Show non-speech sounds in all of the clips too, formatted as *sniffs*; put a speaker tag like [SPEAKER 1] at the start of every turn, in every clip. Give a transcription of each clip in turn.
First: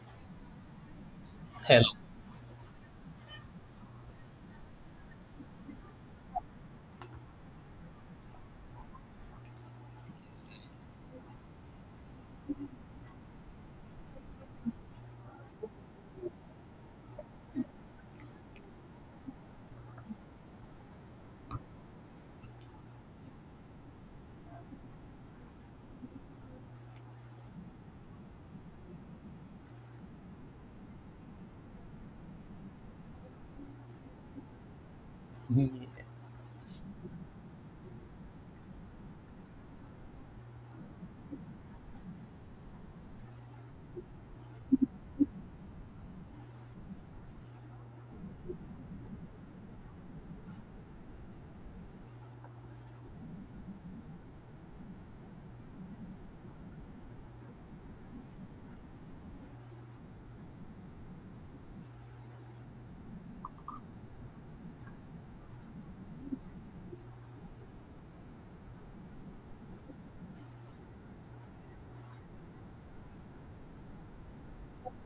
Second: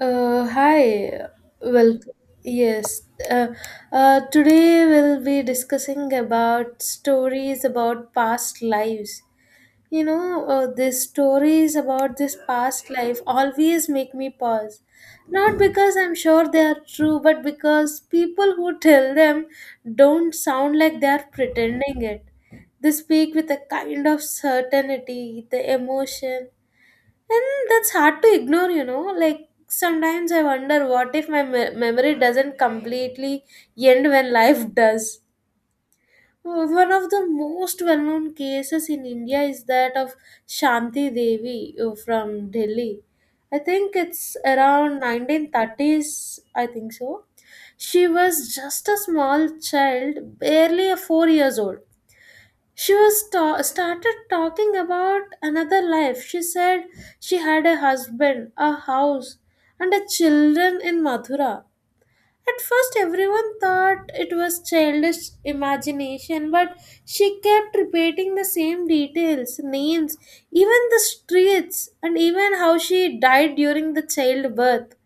[SPEAKER 1] Hi,
[SPEAKER 2] Hello.
[SPEAKER 1] well, yes. Uh, Today we'll be discussing about stories about past lives. These stories about this past life always make me pause. Not because I'm sure they are true, but because people who tell them don't sound like they are pretending it. They speak with a kind of certainty, the emotion, and that's hard to ignore. Like sometimes I wonder what if my memory doesn't completely end when life does.
[SPEAKER 2] Mhm.
[SPEAKER 1] One of the most well known cases in India is that of Shanti Devi from Delhi. I think it's around 1930s, I think so. She was just a small child, barely a 4 years old. She started talking about another life. She said she had a husband, a house, and a children in Mathura. At first, everyone thought it was childish imagination, but she kept repeating the same details, names, even the streets, and even how she died during the childbirth.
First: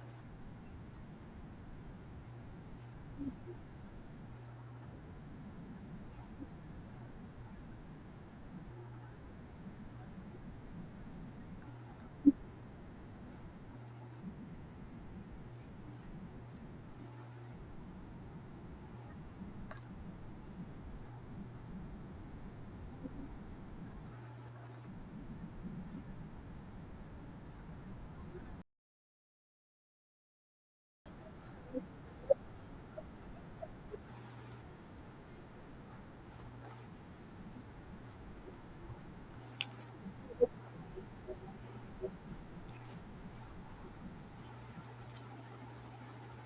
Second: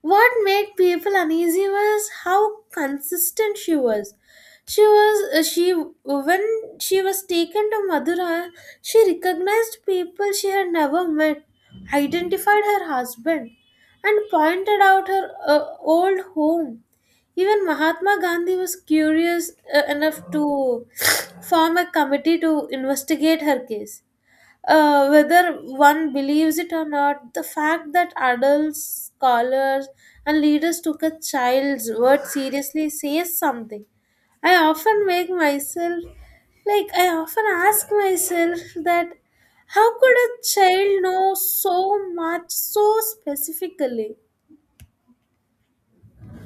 [SPEAKER 1] What made people uneasy was how consistent she was. She was she when she was taken to Madurai, she recognized people she had never met, identified her husband, and pointed out her old home. Even Mahatma Gandhi was curious enough to *sniffs* form a committee to investigate her case, whether one believes it or not, the fact that adults, scholars, and leaders took a child's word seriously says something. I often make myself, I often ask myself that how could a child know so much so specifically?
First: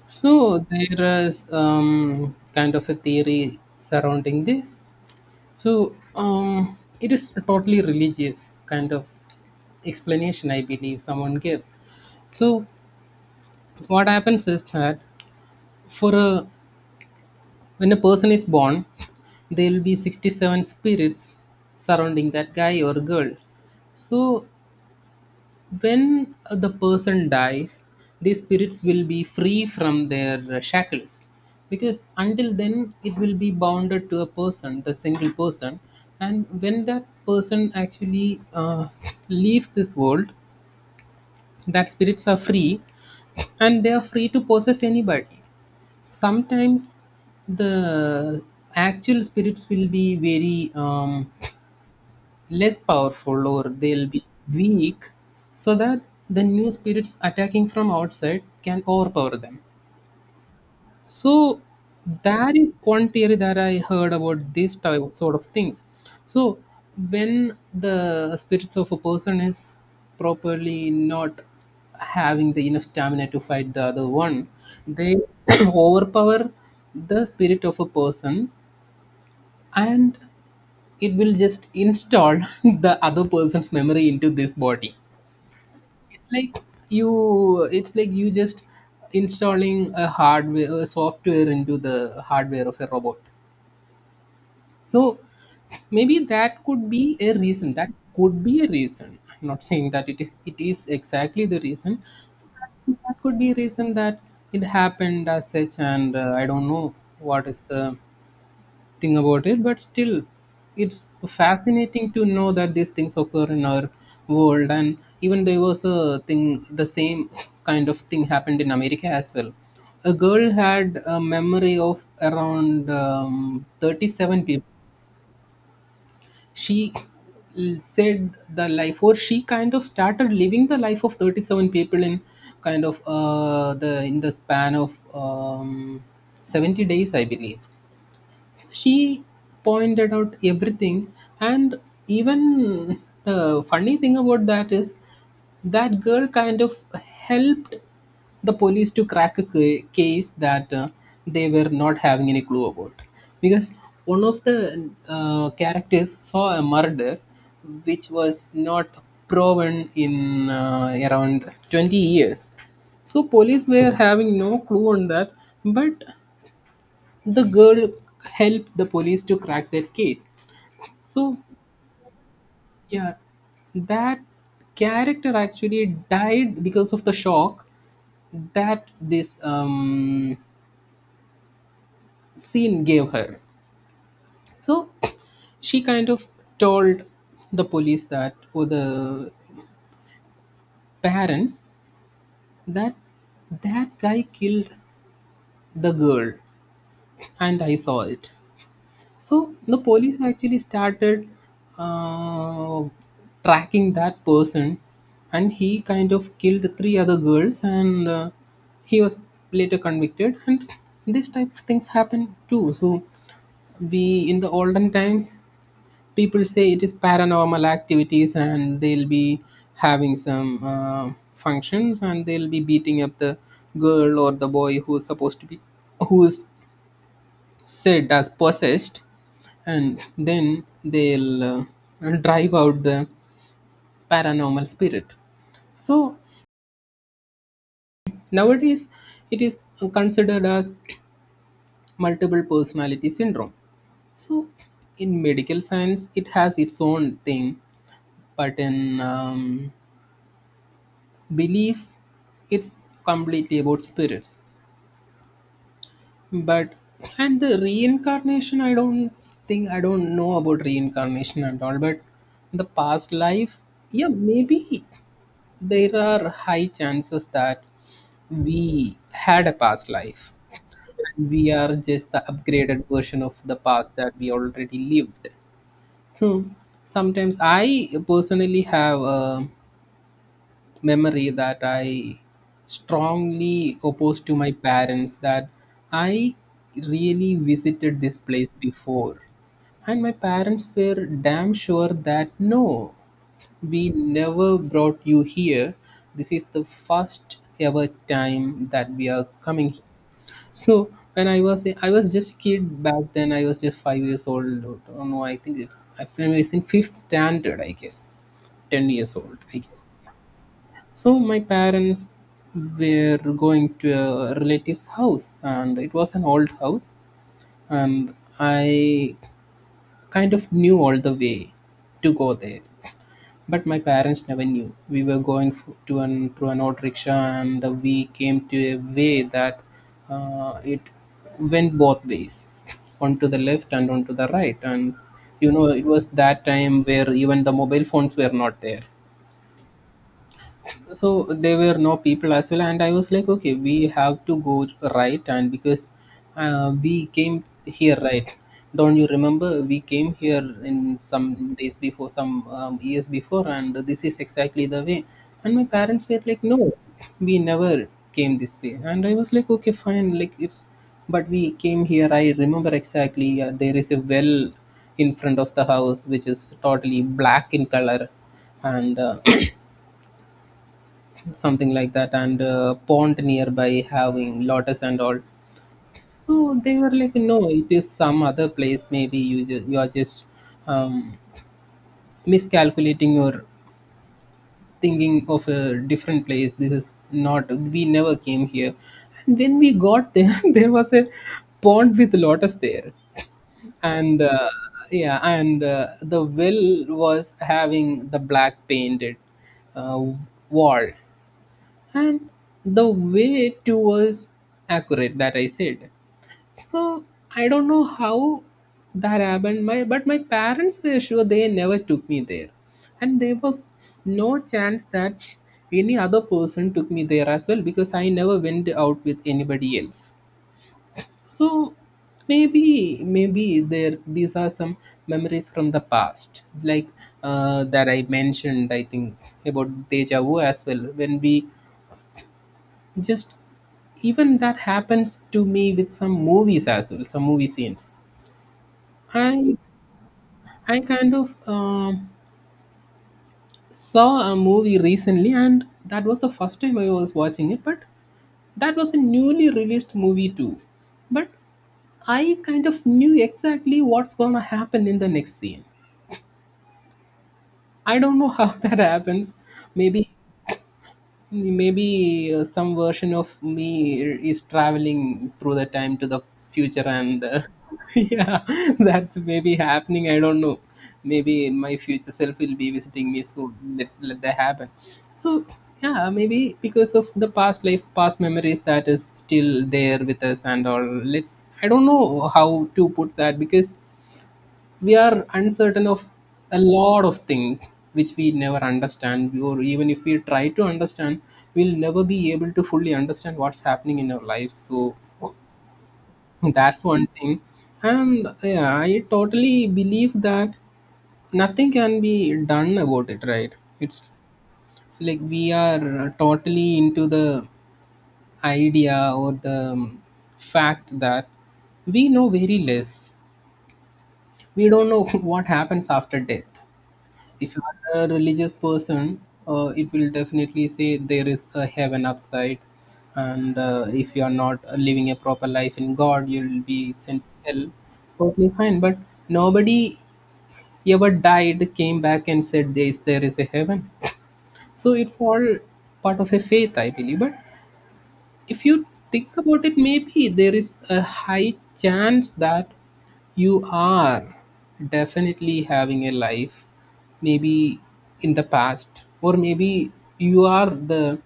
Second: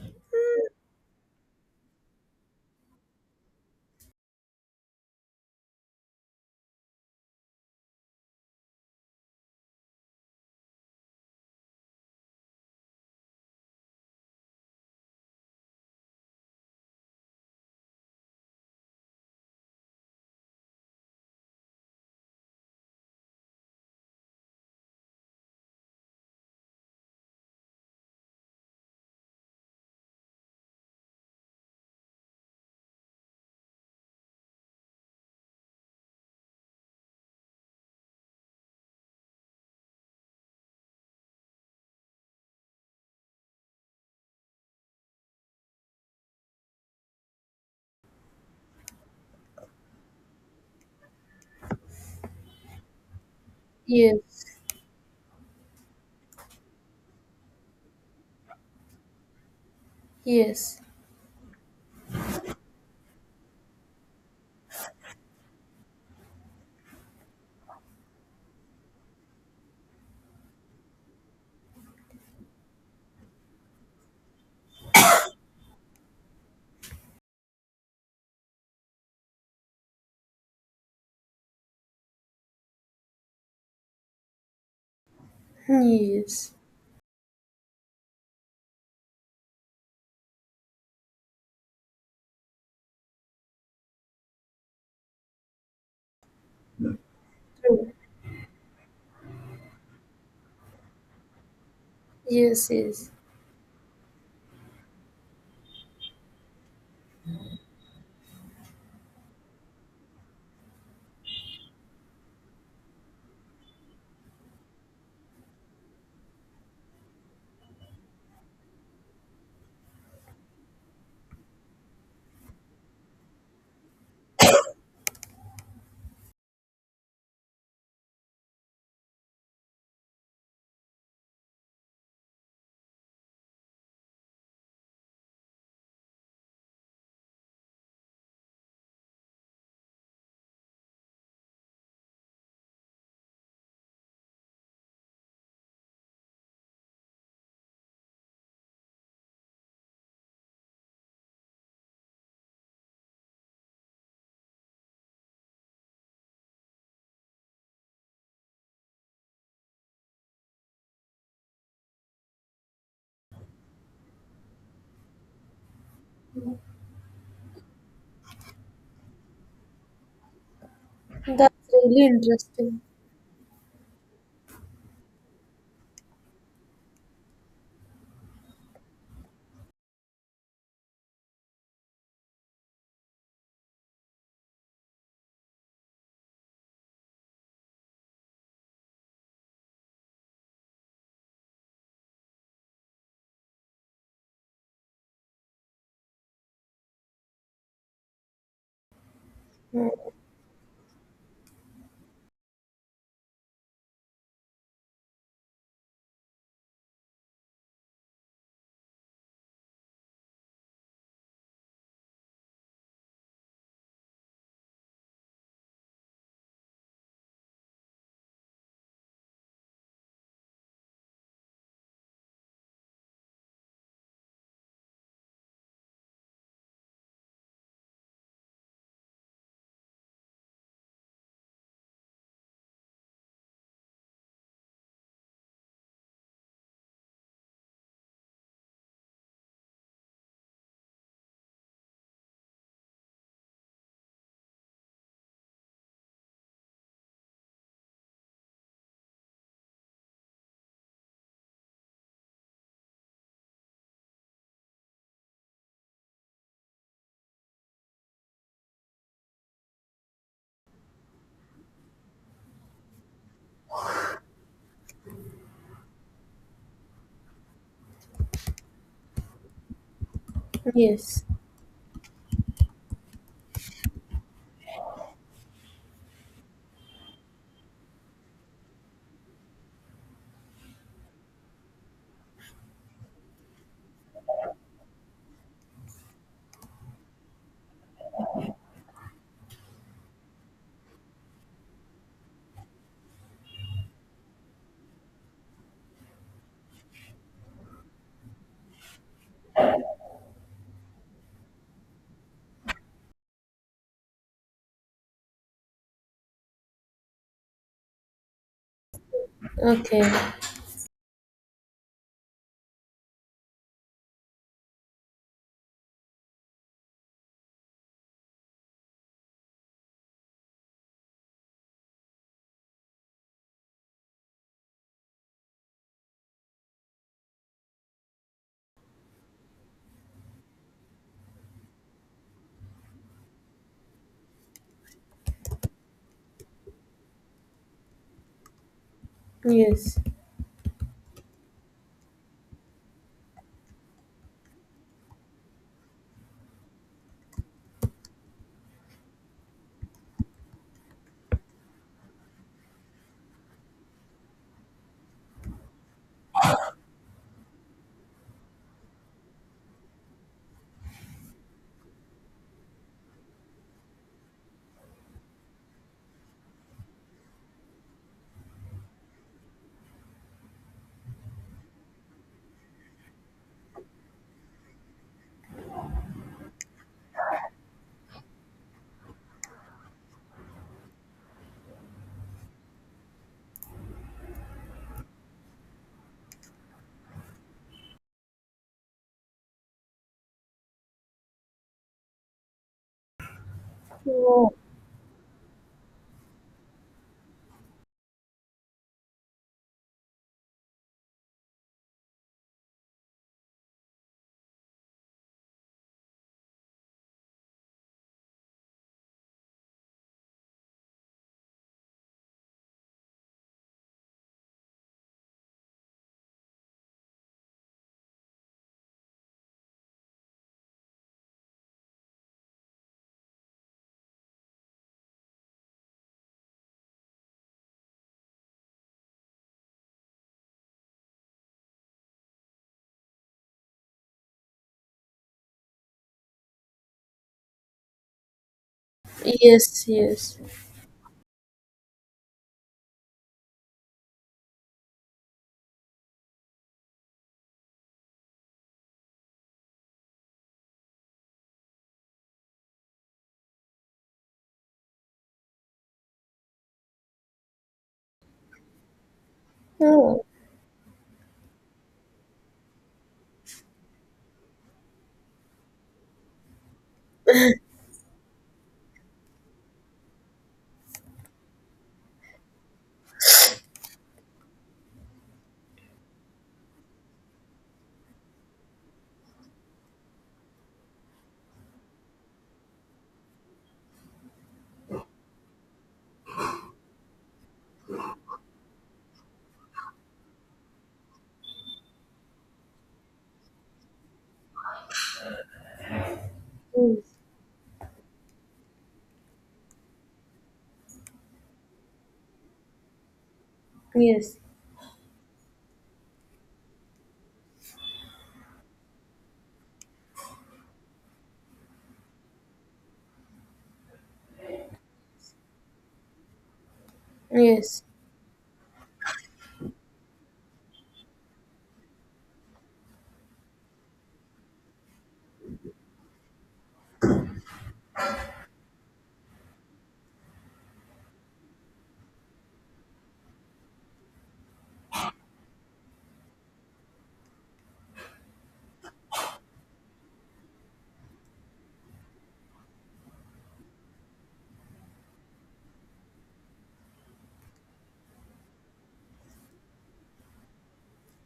[SPEAKER 2] So there is kind of a theory surrounding this. So it is a totally religious kind of explanation, I believe someone gave. So what happens is that for a when a person is born, there will be 67 spirits surrounding that guy or girl. So when the person dies, the spirits will be free from their shackles because until then it will be bounded to a person, the single person. And when that person actually leaves this world, that spirits are free and they are free to possess anybody. Sometimes the actual spirits will be very less powerful, or they'll be
[SPEAKER 1] Yes,
[SPEAKER 2] weak so that the new spirits attacking from outside can overpower them.
[SPEAKER 1] yes,
[SPEAKER 2] So that is one theory that I heard about this type sort of things. So when the spirits of a person is properly not having the enough stamina to fight the other one, they *clears throat* overpower the spirit of a person, and it will just install *laughs* the other person's memory into this body. it's
[SPEAKER 1] yes,
[SPEAKER 2] like you it's like you just installing a software into the hardware of a robot. So maybe that could be a reason that
[SPEAKER 1] true.
[SPEAKER 2] could be a reason. I'm not saying that it is exactly the reason. So
[SPEAKER 1] Yes,
[SPEAKER 2] that,
[SPEAKER 1] yes.
[SPEAKER 2] that could be a reason that it happened as such. And I don't know what is the think about it, but still it's fascinating to know that these things occur in our world. And even there was a thing the same *laughs* kind of thing happened in America as well. A girl had a memory of around 37 people. She said the life, or she kind of started living the life of 37 people in kind of the in the span of 70 days, I believe. She pointed out everything. And even the funny thing about that is that girl kind of helped the police to crack a case that they were not having any clue about, because one of the characters saw a murder which was not proven in around 20 years. So police were having no clue on that, but the girl helped the police to crack their case. So
[SPEAKER 1] That's really interesting.
[SPEAKER 2] yeah, that character actually died because of the shock that this scene gave her. So she kind of told the police, that or the parents, that that guy killed the girl and I saw it. So the
[SPEAKER 1] Mm,
[SPEAKER 2] police actually started uh, tracking that person, and he kind of killed three other girls, and he was later convicted. And this type of things happen too. So we in the olden times, people say it is paranormal activities, and they'll be having some functions, and they'll be beating up the girl or the boy who's supposed to be who's said as possessed, and then they'll drive out the paranormal spirit. So nowadays it is considered as multiple personality syndrome. So in medical science it has its own thing, but in beliefs it's completely about spirits. But and the reincarnation, I don't know about reincarnation at all, but the past life, yeah, maybe there are high chances that we had a past life.
[SPEAKER 1] yes.
[SPEAKER 2] And we are just the upgraded version of the past that we already lived. So sometimes I personally have a memory that I strongly oppose to my parents that I really visited this place before, and my parents were damn sure that no, we never brought you here. This is the first ever time that we are coming here. So when I was just kid back then. I was just 5 years old. I don't know. I think it's in fifth standard, I guess. 10 years old, I guess.
[SPEAKER 1] Okay.
[SPEAKER 2] So my parents were going to a relative's house, and it was an old house, and I kind of knew all the way to go there. But my parents never knew. We were going f- to an through an old rickshaw, and we came to a way that it went both ways, *laughs* onto the left and onto the right. And it was that time where even the mobile phones were not there.
[SPEAKER 1] Yes.
[SPEAKER 2] So there were no people as well, and I was like, okay, we have to go right. And because we came here, right? Don't you remember? We came here in some years before, and this is exactly the way. And my parents were like, no, we never came this way. And I was like, okay fine, like it's but we came here. I remember exactly, there is a well in front of the house which is totally black in color. And something like that, and pond nearby having lotus and all. So they were like, no, it is some other place. Maybe you you are just um, miscalculating or thinking of a different place. This is not We never came here. And when we got there, *laughs* there was a pond with lotus there. And
[SPEAKER 1] Oh.
[SPEAKER 2] yeah. And the well was having the black painted uh, wall, and the way it was accurate that I said. So I don't know how that happened. My but my parents were sure they never took me there, and there was no chance that any other person took me there as well because I never went out with anybody else. So maybe there these are some memories from the past, like that I mentioned. I think about deja vu as well when we just even that happens to me with some movies as well, some movie scenes. i
[SPEAKER 1] Yes, yes.
[SPEAKER 2] i kind of saw a movie recently, and that was the first time I was watching it, but that was a newly released movie too. But I kind of knew exactly what's going to happen in the next scene. I don't know how *laughs* that happens. maybe
[SPEAKER 1] Oh,
[SPEAKER 2] maybe uh, some version of me is traveling through the time to the future. And *laughs* yeah, that's maybe happening. I don't know. Maybe my future self will be visiting me soon. Let that happen. So yeah, maybe because of the past life past memories that is still there with us and all. Let's I don't know how to put that because we are uncertain of a lot of things which we never understand, or even if we try to understand, we'll never be able to fully understand what's happening in our lives. So that's
[SPEAKER 1] mm,
[SPEAKER 2] one thing. And yeah, I totally believe that nothing can be done about it, right? It's
[SPEAKER 1] yes,
[SPEAKER 2] like we are totally into the idea or the fact that we know very less. We don't know *laughs* what happens after death. If you
[SPEAKER 1] yes,
[SPEAKER 2] are a religious person, it will definitely say there is a heaven upside, and if you are not living a proper life in God, you will be sent to hell. Totally fine, but nobody ever died, came back, and said there is a heaven. So it's all part of a faith, I believe. But if you think about it, maybe there is a high chance that you are definitely having a life, maybe in the past, or maybe you are the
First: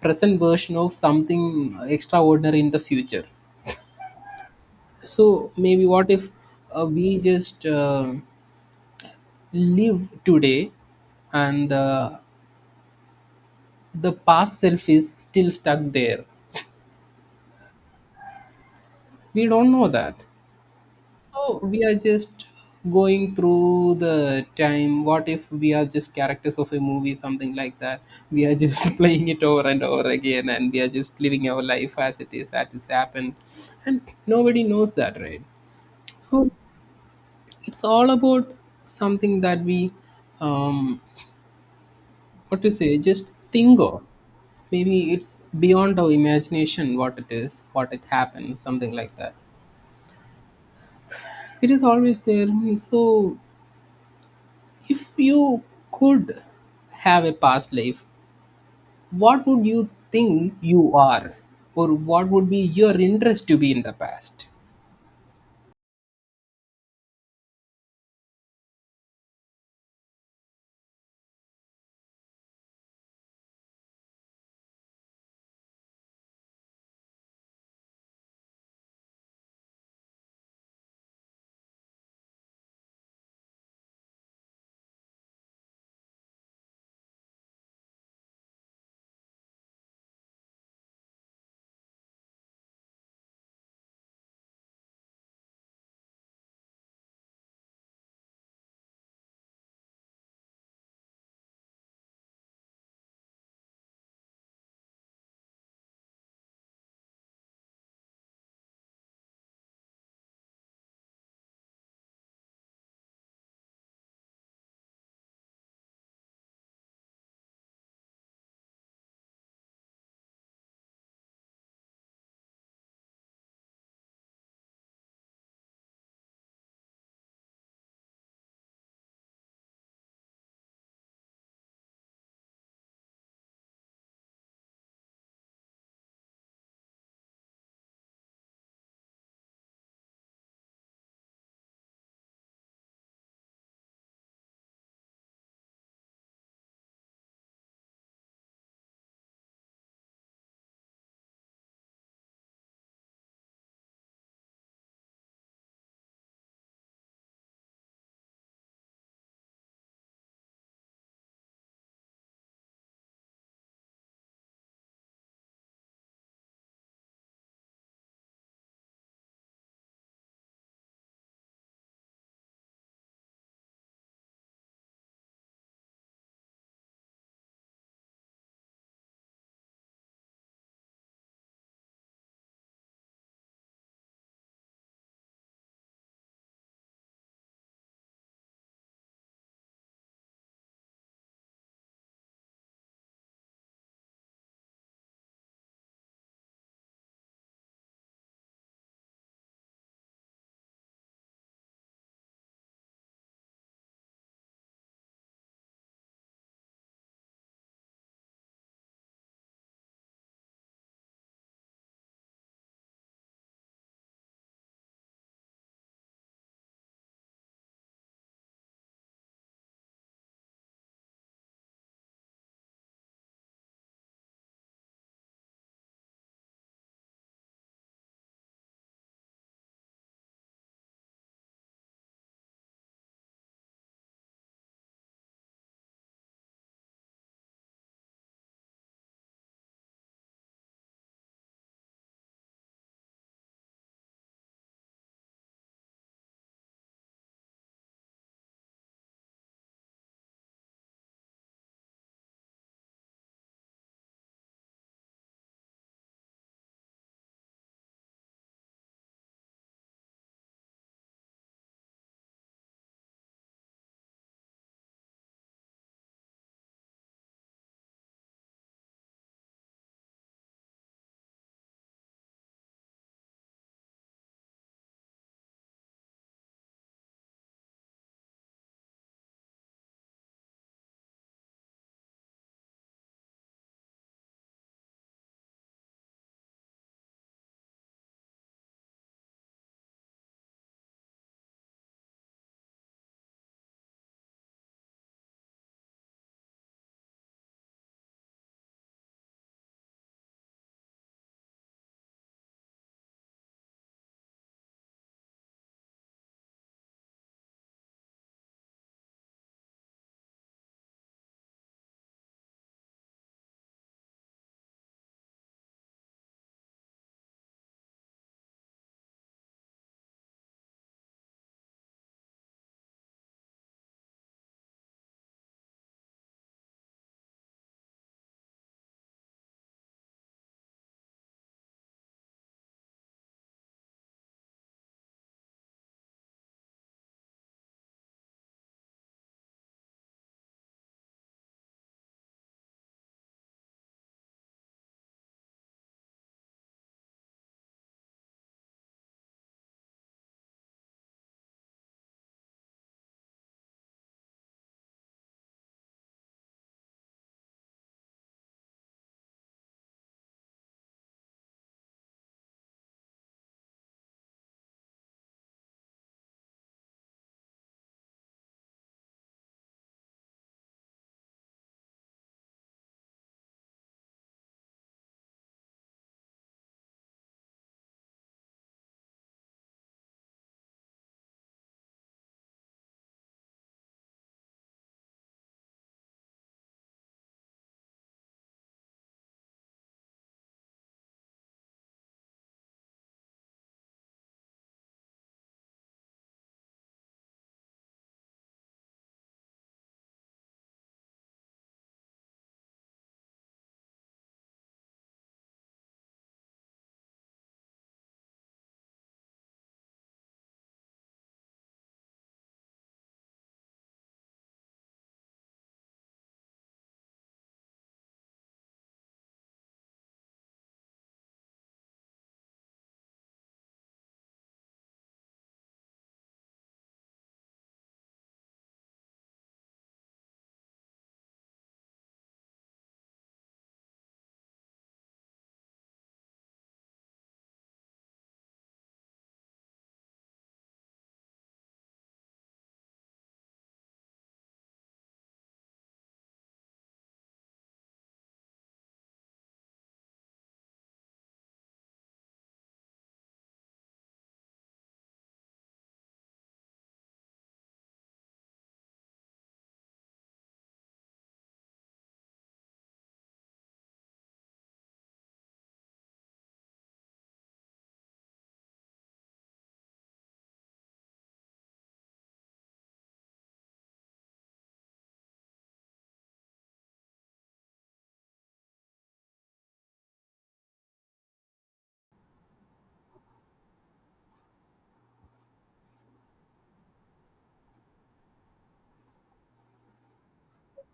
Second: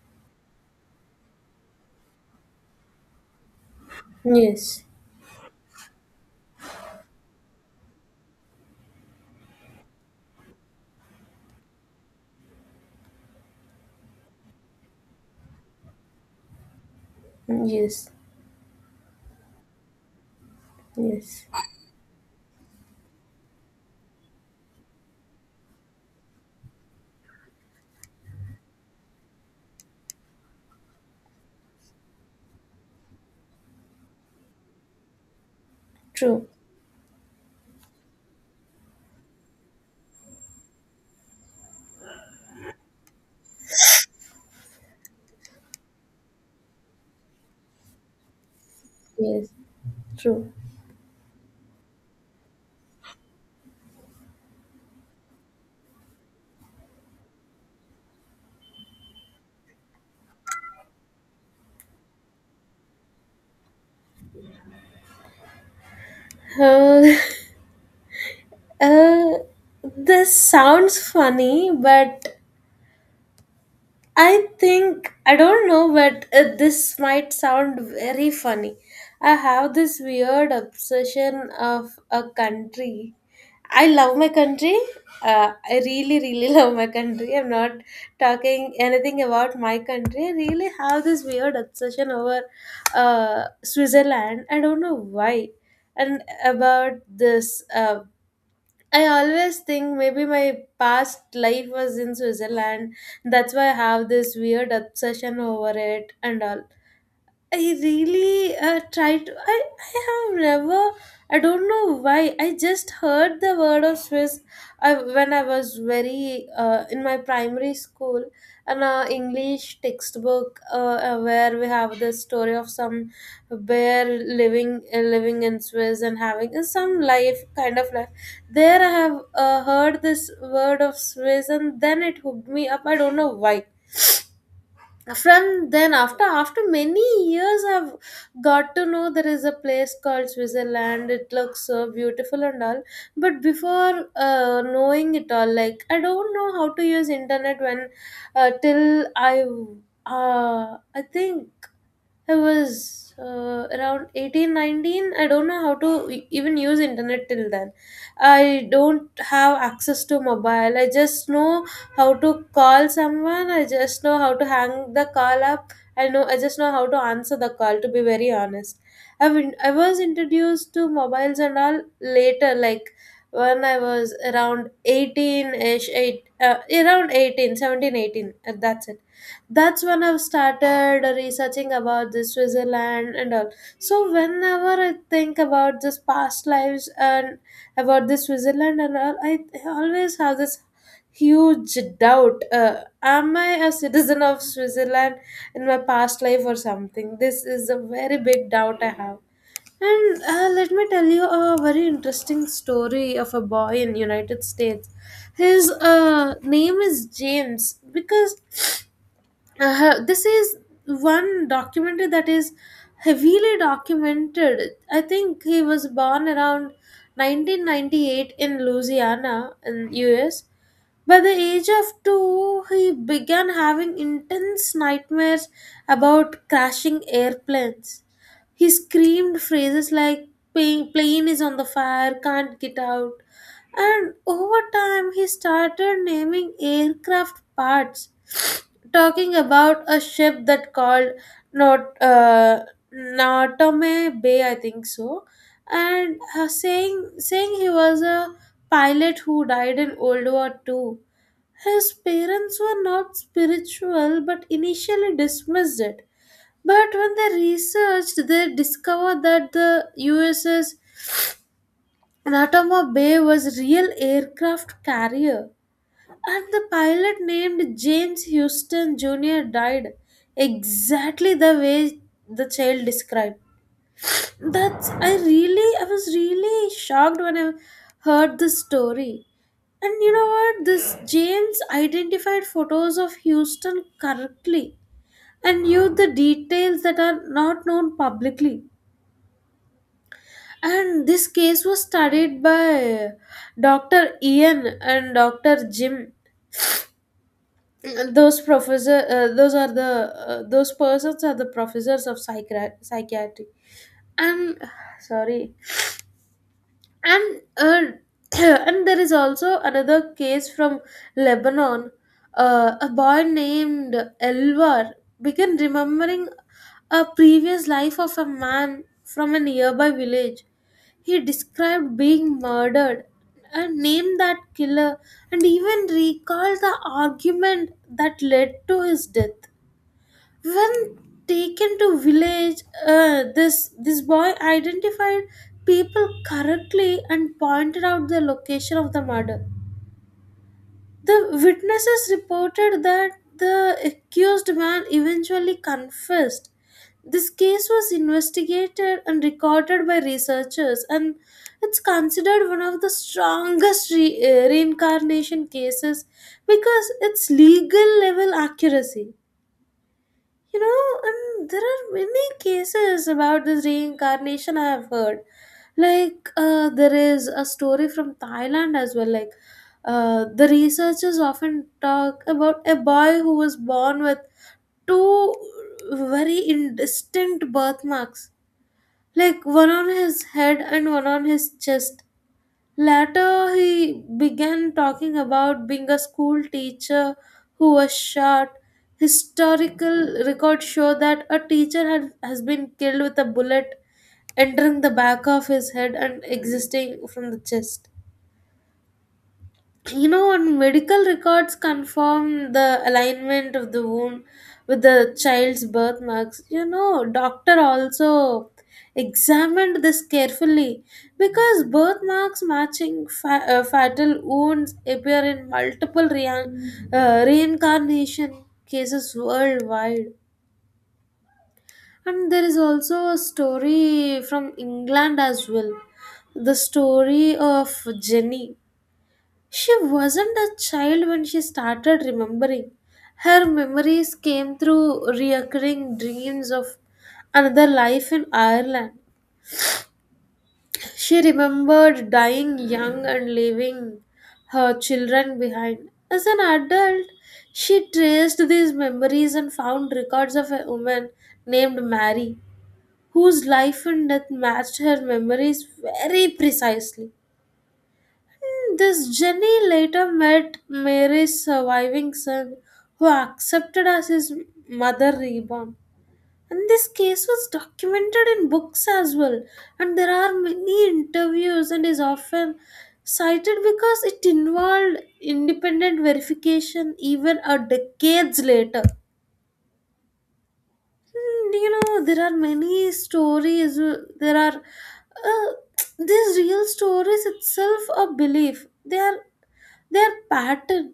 [SPEAKER 2] present version of something extraordinary in the future.
[SPEAKER 1] yes,
[SPEAKER 2] So, maybe what if we just live today, and the past self is still stuck there?
[SPEAKER 1] yes,
[SPEAKER 2] We don't know that.
[SPEAKER 1] yes.
[SPEAKER 2] So we are just going through the time. What if we are just characters of a movie, something like that? We are just *laughs* playing it over and over again, and we are just living our life as it is, as it's happened. And nobody knows that, right?
[SPEAKER 1] True,
[SPEAKER 2] So it's all about something that we, um, what to say, just think of. Maybe it's beyond our imagination what it is, what it happened, something like that.
[SPEAKER 1] yes, true.
[SPEAKER 2] It is always there. So if you could have a past life, what would you think you are? Or what would be your interest to be in the past?
[SPEAKER 1] Uh, *laughs* uh, this sounds funny, but I think I don't know, but this might sound very funny. I have this weird obsession of a country. I love my country. I really, really *laughs* love my country. I'm not talking anything about my country. I really have this weird obsession over Switzerland. I don't know why. And about this I always think maybe my past life was in Switzerland. That's why I have this weird obsession over it and all. I really tried to. I have never. I don't know why. I just heard the word of Swiss. When I was very in my primary school, an English textbook where we have the story of some bear living in Swiss and having some life kind of life. There I have heard this word of Swiss and then it hooked me up. I don't know why. From then, after many years, I've got to know there is a place called Switzerland. It looks so beautiful and all, but before knowing it all, like, I don't know how to use internet. When uh, till i uh, i think I was around 18, 19. I don't know how to even use internet till then. I don't have access to mobile. I just know how to call someone. I just know how to hang the call up. I just know how to answer the call, to be very honest. I was introduced to mobiles and all later, like, when I was around 18ish, around 18, 17, 18. That's it. That's when I've started researching about this Switzerland and all. So whenever I think about this past lives and about this Switzerland and all, I always have this huge doubt. Am I a citizen of Switzerland in my past life or something? This is a very big doubt I have. And let me tell you a very interesting story of a boy in United States. His name is James because this is one documentary that is heavily documented. I think he was born around 1998 in Louisiana in US. By the age of 2, he began having intense nightmares about crashing airplanes. He screamed phrases like "Plane is on the fire, can't get out." And over time, he started naming aircraft parts, *sniffs* talking about a ship that called Not Natome Bay, I think so, and saying he was a pilot who died in World War II. His parents were not spiritual, but initially dismissed it. But when they researched, they discovered that the USS Anatoma Bay was real aircraft carrier and the pilot named James Houston Jr. died exactly the way the child described. That's I really I was really shocked when I heard this story. And you know what? This James identified photos of Houston correctly and used the details that are not known publicly. And this case was studied by Dr. Ian and Dr. Jim. Those professor, those are the Those persons are the professors of psychiatry. And sorry, and *clears throat* and There is also another case from Lebanon. A boy named Elvar began remembering a previous life of a man from a nearby village. He described being murdered and named that killer and even recalled the argument that led to his death. When taken to village, this boy identified people correctly and pointed out the location of the murder. The witnesses reported that the accused man eventually confessed. This case was investigated and recorded by researchers, and it's considered one of the strongest reincarnation cases because it's legal level accuracy. And there are many cases about this reincarnation I have heard. Like, there is a story from Thailand as well. Like, the researchers often talk about a boy who was born with two very indistinct birthmarks, like one on his head and one on his chest. Later, he began talking about being a school teacher who was shot. Historical records show that a teacher has been killed with a bullet entering the back of his head and existing from the chest. And medical records confirm the alignment of the womb with the child's birthmarks. Doctor also examined this carefully because birthmarks matching fatal wounds appear in multiple reincarnation cases worldwide. And there is also a story from England as well, the story of Jenny. She wasn't a child when she started remembering. Her memories came through recurring dreams of another life in Ireland. She remembered dying young and leaving her children behind. As an adult, she traced these memories and found records of a woman named Mary, whose life and death matched her memories very precisely. This Jenny later met Mary's surviving son, who accepted as his mother reborn. And this case was documented in books as well, and there are many interviews, and is often cited because it involved independent verification even a decades later. Hmm, there are many stories. There are uh, *tsk* these real stories itself a belief. They are pattern.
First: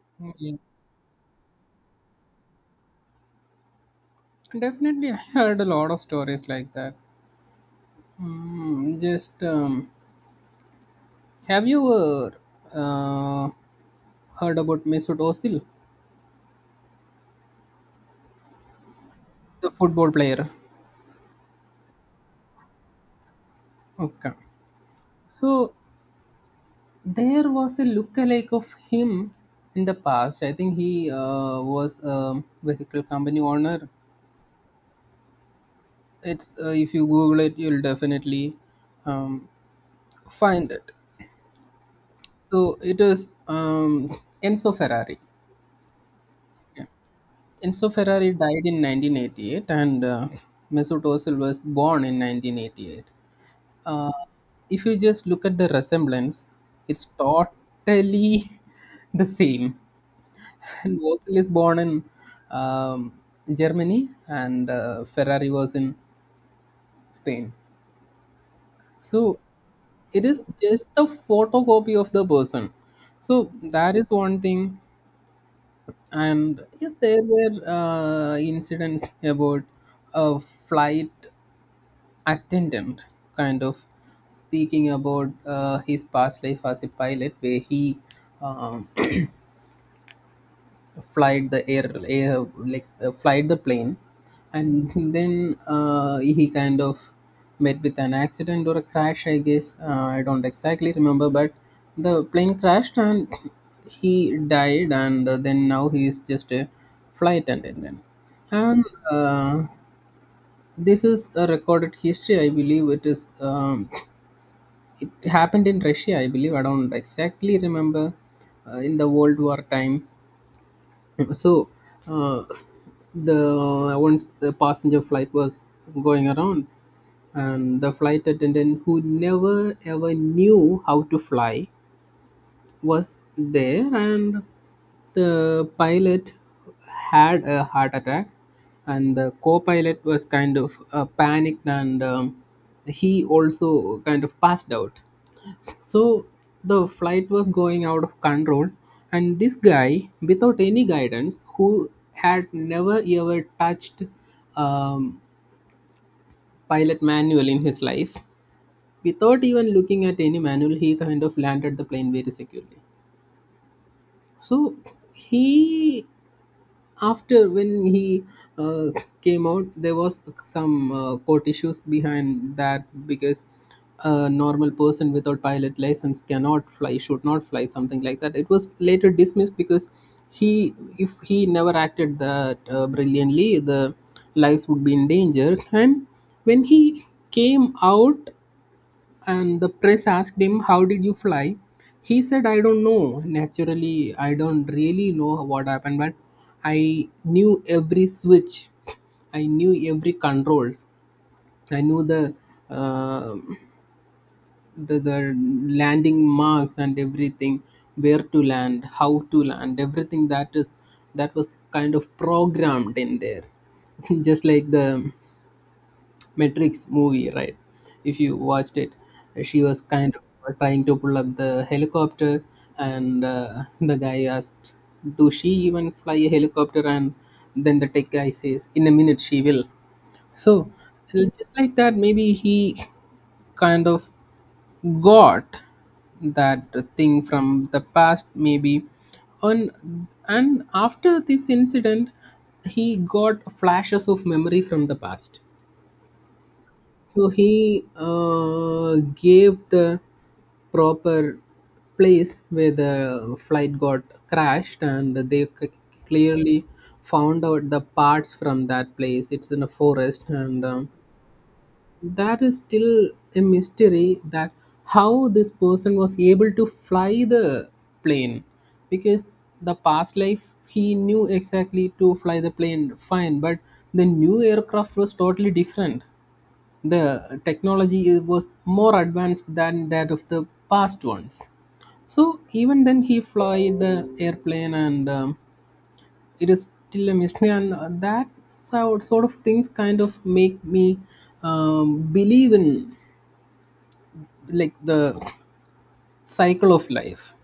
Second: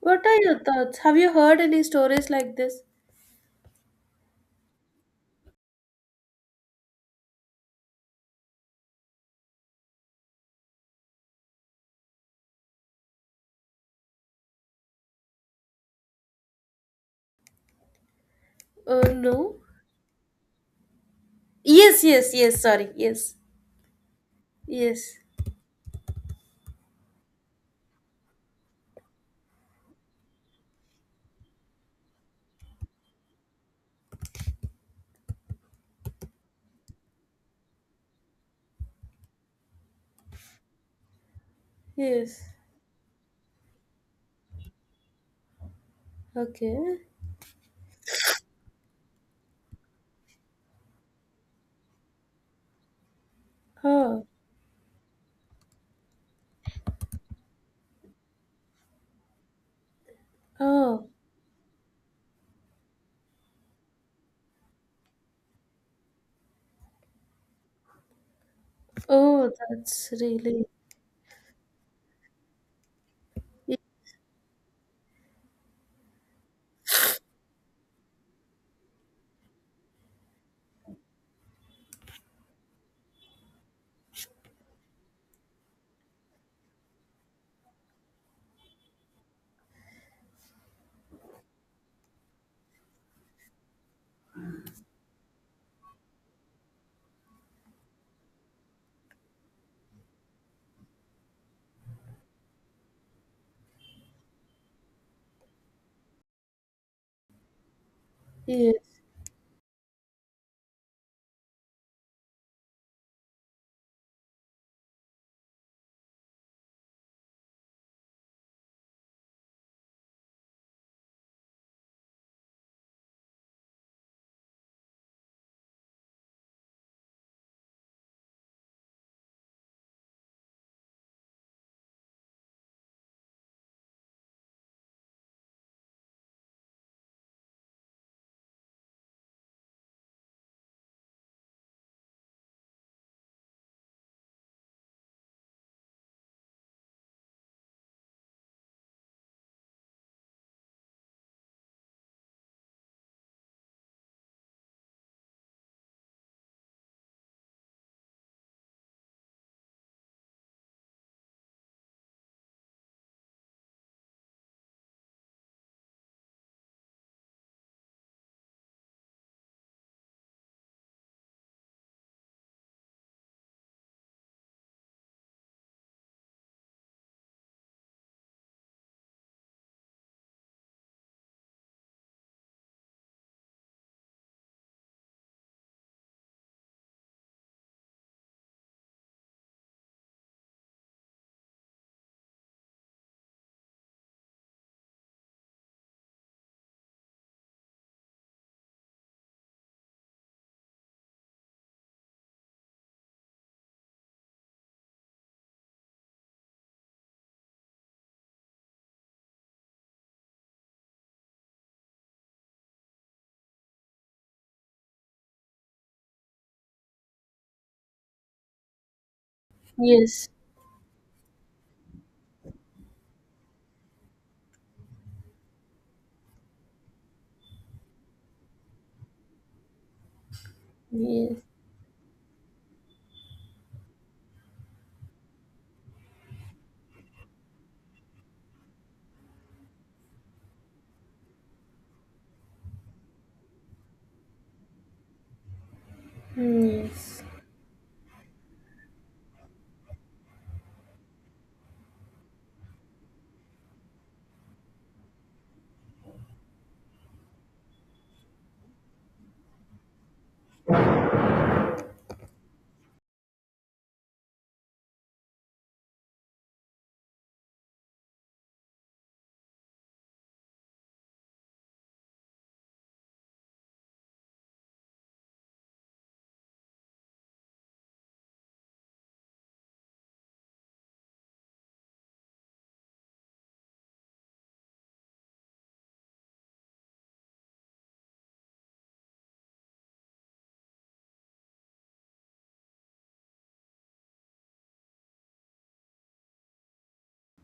[SPEAKER 1] What are
[SPEAKER 2] Yeah,
[SPEAKER 1] your thoughts? Have you heard any stories like this?
[SPEAKER 2] definitely. I heard a lot of stories like that. Just have you uh, heard about Mesut Ozil,
[SPEAKER 1] No.
[SPEAKER 2] the football player?
[SPEAKER 1] Yes, yes, yes. Sorry. Yes,
[SPEAKER 2] Okay,
[SPEAKER 1] yes,
[SPEAKER 2] so there was a lookalike of him in the past. I think he was a vehicle company owner. It's If you google it, you'll definitely um, find it.
[SPEAKER 1] yes.
[SPEAKER 2] So it is Enzo Ferrari. Yeah.
[SPEAKER 1] Okay.
[SPEAKER 2] Enzo Ferrari died in 1988, and Mesut Ozil was born in 1988. uh,
[SPEAKER 1] Oh,
[SPEAKER 2] if you just look at the resemblance, it's totally *laughs* the same. And
[SPEAKER 1] oh,
[SPEAKER 2] Ozil is born in um, Germany, and Ferrari was in Spain. So
[SPEAKER 1] oh. That's
[SPEAKER 2] it is
[SPEAKER 1] really.
[SPEAKER 2] just the photocopy of the person. So
[SPEAKER 1] y-
[SPEAKER 2] that is one thing. And yeah, there were incidents about a flight attendant kind of speaking about his past life as a pilot, where he um, flight the air, air like flight the plane and *laughs* then he kind of met with an accident or a crash, I guess. I don't exactly remember, but the plane crashed and *laughs* *clears throat* he died, and then now he is just a flight attendant.
[SPEAKER 1] Yes,
[SPEAKER 2] And uh, this is a recorded history, I believe. It is *clears throat* it happened in Russia, I believe. I don't exactly remember, in the world war time. So, uh, the Once the passenger flight was going around, and the flight attendant who never ever knew how to fly was there, and the pilot had a heart attack, and the co-pilot was kind of panicked, and he also kind of passed out. So the flight was going out of control, and this guy, without any guidance, who had never ever touched um, pilot manual in his life, without even looking at any manual, he kind of landed the plane very securely. So he, after when he uh, came out, there was some court issues behind that, because a normal person without pilot license cannot fly, should not fly something like that. It was later dismissed because he, if he never acted that brilliantly, the lives would be in danger. And when he came out, and the press asked him how did you fly, he said, "I don't know. Naturally, I don't really know what happened, but I knew every switch, I knew every controls, I knew the uh, the landing marks and everything, where to land, how to land, everything." That is, that was kind of programmed in there, *laughs* just like the Matrix movie, right? If you watched it, she was kind
[SPEAKER 1] yes,
[SPEAKER 2] of trying to pull up the helicopter, and *laughs* the guy asked, "Do she even fly a helicopter?" And then the tech guy says, "In a minute, she will." So,
[SPEAKER 1] yes,
[SPEAKER 2] just like that, maybe he *laughs* kind of got that thing from the past, maybe, and after this incident, he got flashes of memory from the past.
[SPEAKER 1] yes.
[SPEAKER 2] So he gave the proper place where the flight got crashed, and they clearly found out the parts from that place. It's in a forest, and that is still a mystery, that how this person was able to fly the plane, because the past life he knew exactly to fly the plane fine, but the new aircraft was totally different. The technology was more advanced than that of the past ones. So even then, he fly the airplane, and it is still a mystery. And that sort of things kind of make me believe in like the cycle of life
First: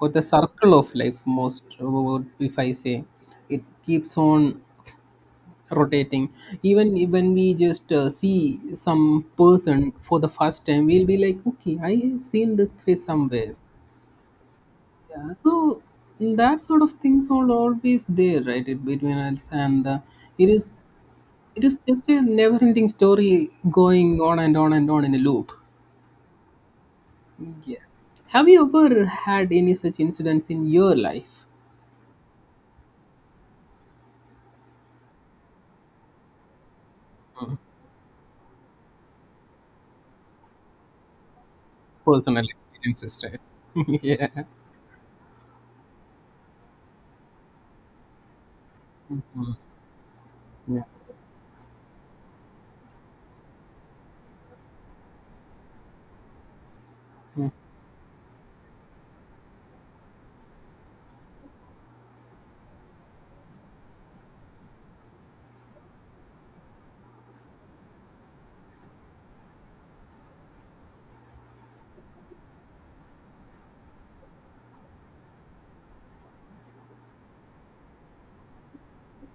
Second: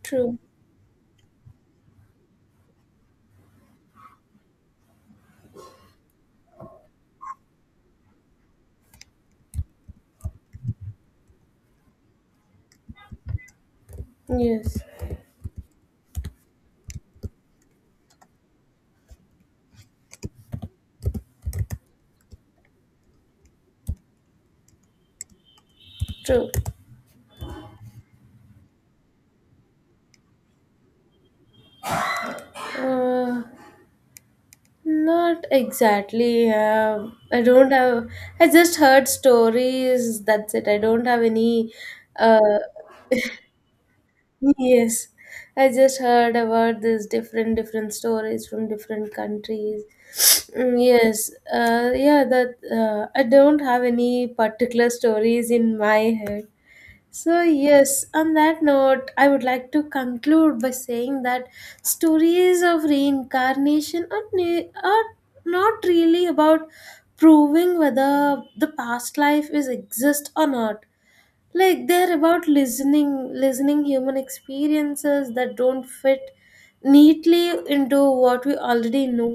[SPEAKER 2] or the
[SPEAKER 1] True.
[SPEAKER 2] circle of life. Most, if I say, it keeps on rotating. Even when we just see some person for the first time, we'll be like, okay, I have seen this face somewhere.
[SPEAKER 1] Yes,
[SPEAKER 2] Yeah, so that sort of things are always there, right? It, between us, and it is it is just a never ending story going on and on and on in a loop.
[SPEAKER 1] true.
[SPEAKER 2] Yeah, have you ever had any such incidents in your life?
[SPEAKER 1] Uh, Not exactly. I
[SPEAKER 2] Mhm.
[SPEAKER 1] don't have. I just heard stories. That's it. I don't have any.
[SPEAKER 2] Personal
[SPEAKER 1] Uh,
[SPEAKER 2] experiences, right? *laughs* Yeah.
[SPEAKER 1] Yes, I just heard about this different stories from different
[SPEAKER 2] Mm.
[SPEAKER 1] countries. Mm,
[SPEAKER 2] Yeah.
[SPEAKER 1] yes, yeah, that I don't have any particular stories in my head. So
[SPEAKER 2] Mm.
[SPEAKER 1] yes, on that note, I would like to conclude by saying that stories of reincarnation are not really about proving whether the past life is exist or not. Like, they're about listening human experiences that don't fit neatly into what we already know.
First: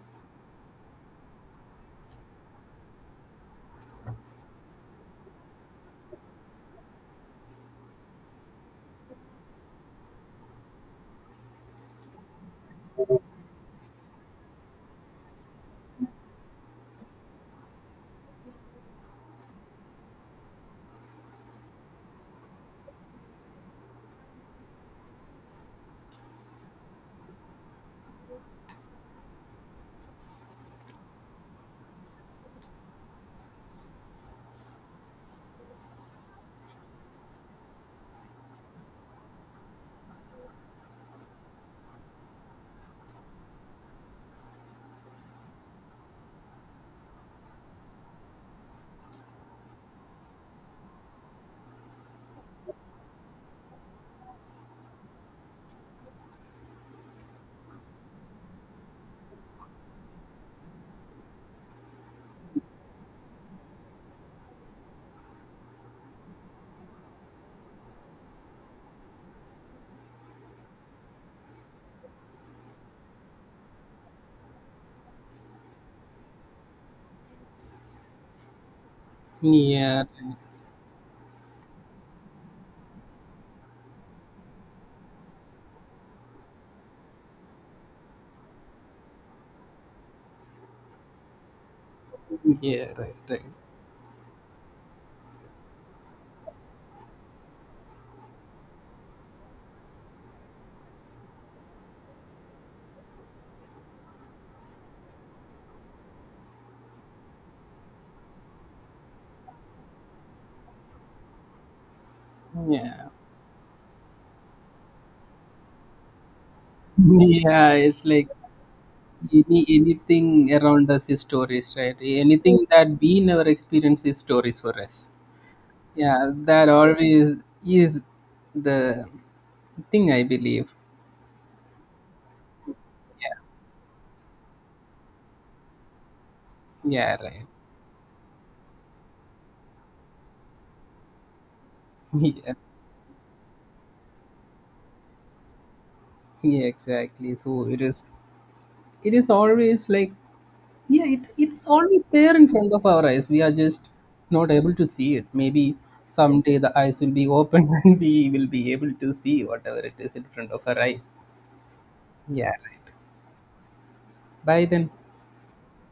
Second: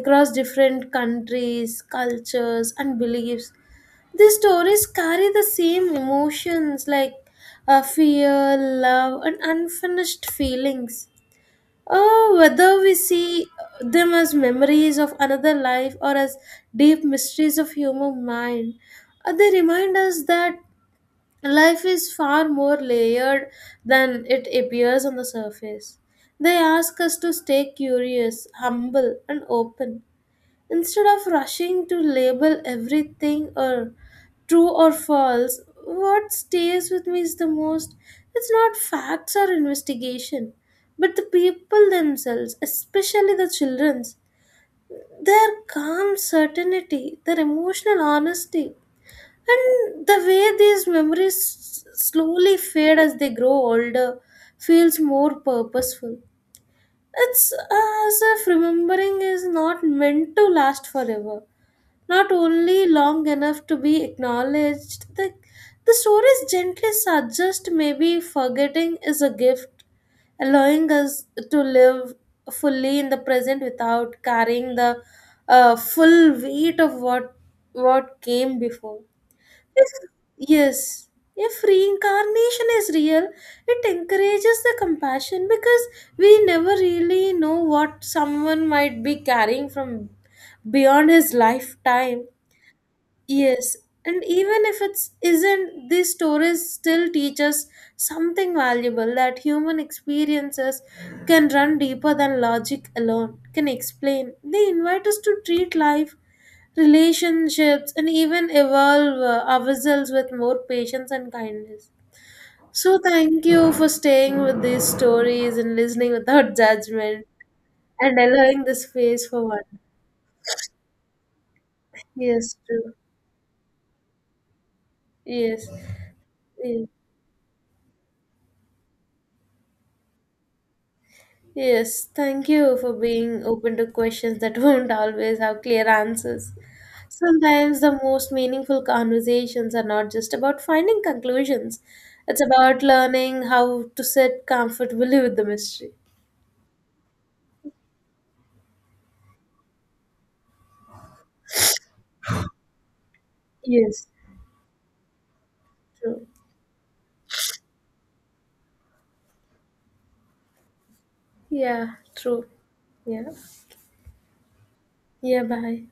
[SPEAKER 1] Across different countries, cultures, and beliefs, these stories carry the same emotions like fear, love, and unfinished feelings. Oh, whether we see them as memories of another life or as deep mysteries of human mind, they remind us that life is far more layered than it appears on the surface. They ask us to stay curious, humble, and open. Instead of rushing to label everything or true or false, what stays with me is the most it's not facts or investigation, but the people themselves, especially the children's, their calm certainty, their emotional honesty, and the way these memories slowly fade as they grow older feels more purposeful. It's as if remembering is not meant to last forever, not only long enough to be acknowledged. The stories gently suggest maybe forgetting is a gift, allowing us to live fully in the present without carrying the full weight of what came before. If,
[SPEAKER 2] Yeah, right.
[SPEAKER 1] Yes, if reincarnation is real, it encourages the compassion because we never really know what someone might be carrying from beyond his lifetime.
[SPEAKER 2] Yeah, right, right.
[SPEAKER 1] Yes, and even if it's isn't, these stories still teach us something valuable that human experiences can run deeper than logic alone can explain. They invite us to treat life, relationships, and even evolve ourselves with more patience and kindness. So,
[SPEAKER 2] Yeah,
[SPEAKER 1] thank you for staying with these stories and listening without *laughs* judgment
[SPEAKER 2] yeah. It's
[SPEAKER 1] and
[SPEAKER 2] like,
[SPEAKER 1] allowing the space for
[SPEAKER 2] any
[SPEAKER 1] one.
[SPEAKER 2] anything around us is stories, right?
[SPEAKER 1] Yes,
[SPEAKER 2] Anything that
[SPEAKER 1] true.
[SPEAKER 2] we never experience is stories for us.
[SPEAKER 1] Yes.
[SPEAKER 2] Yeah, that
[SPEAKER 1] Yes.
[SPEAKER 2] always is the thing I believe.
[SPEAKER 1] Yes, thank you for being open to questions that *laughs* won't always have clear answers.
[SPEAKER 2] Yeah, right.
[SPEAKER 1] Sometimes the most meaningful conversations are not just about finding conclusions,
[SPEAKER 2] *laughs*
[SPEAKER 1] it's
[SPEAKER 2] Yeah,
[SPEAKER 1] about learning how to sit comfortably with the mystery.
[SPEAKER 2] yeah, exactly. So it is. It is always like, yeah. It's always there in front of our eyes. We are just
[SPEAKER 1] Yes,
[SPEAKER 2] not able to see it. Maybe
[SPEAKER 1] true.
[SPEAKER 2] someday the eyes will be open *laughs* and we will be able to see whatever it is in front of our eyes.
[SPEAKER 1] Yeah, true.
[SPEAKER 2] Yeah, right.
[SPEAKER 1] Yeah.
[SPEAKER 2] Bye then.
[SPEAKER 1] Yeah, bye.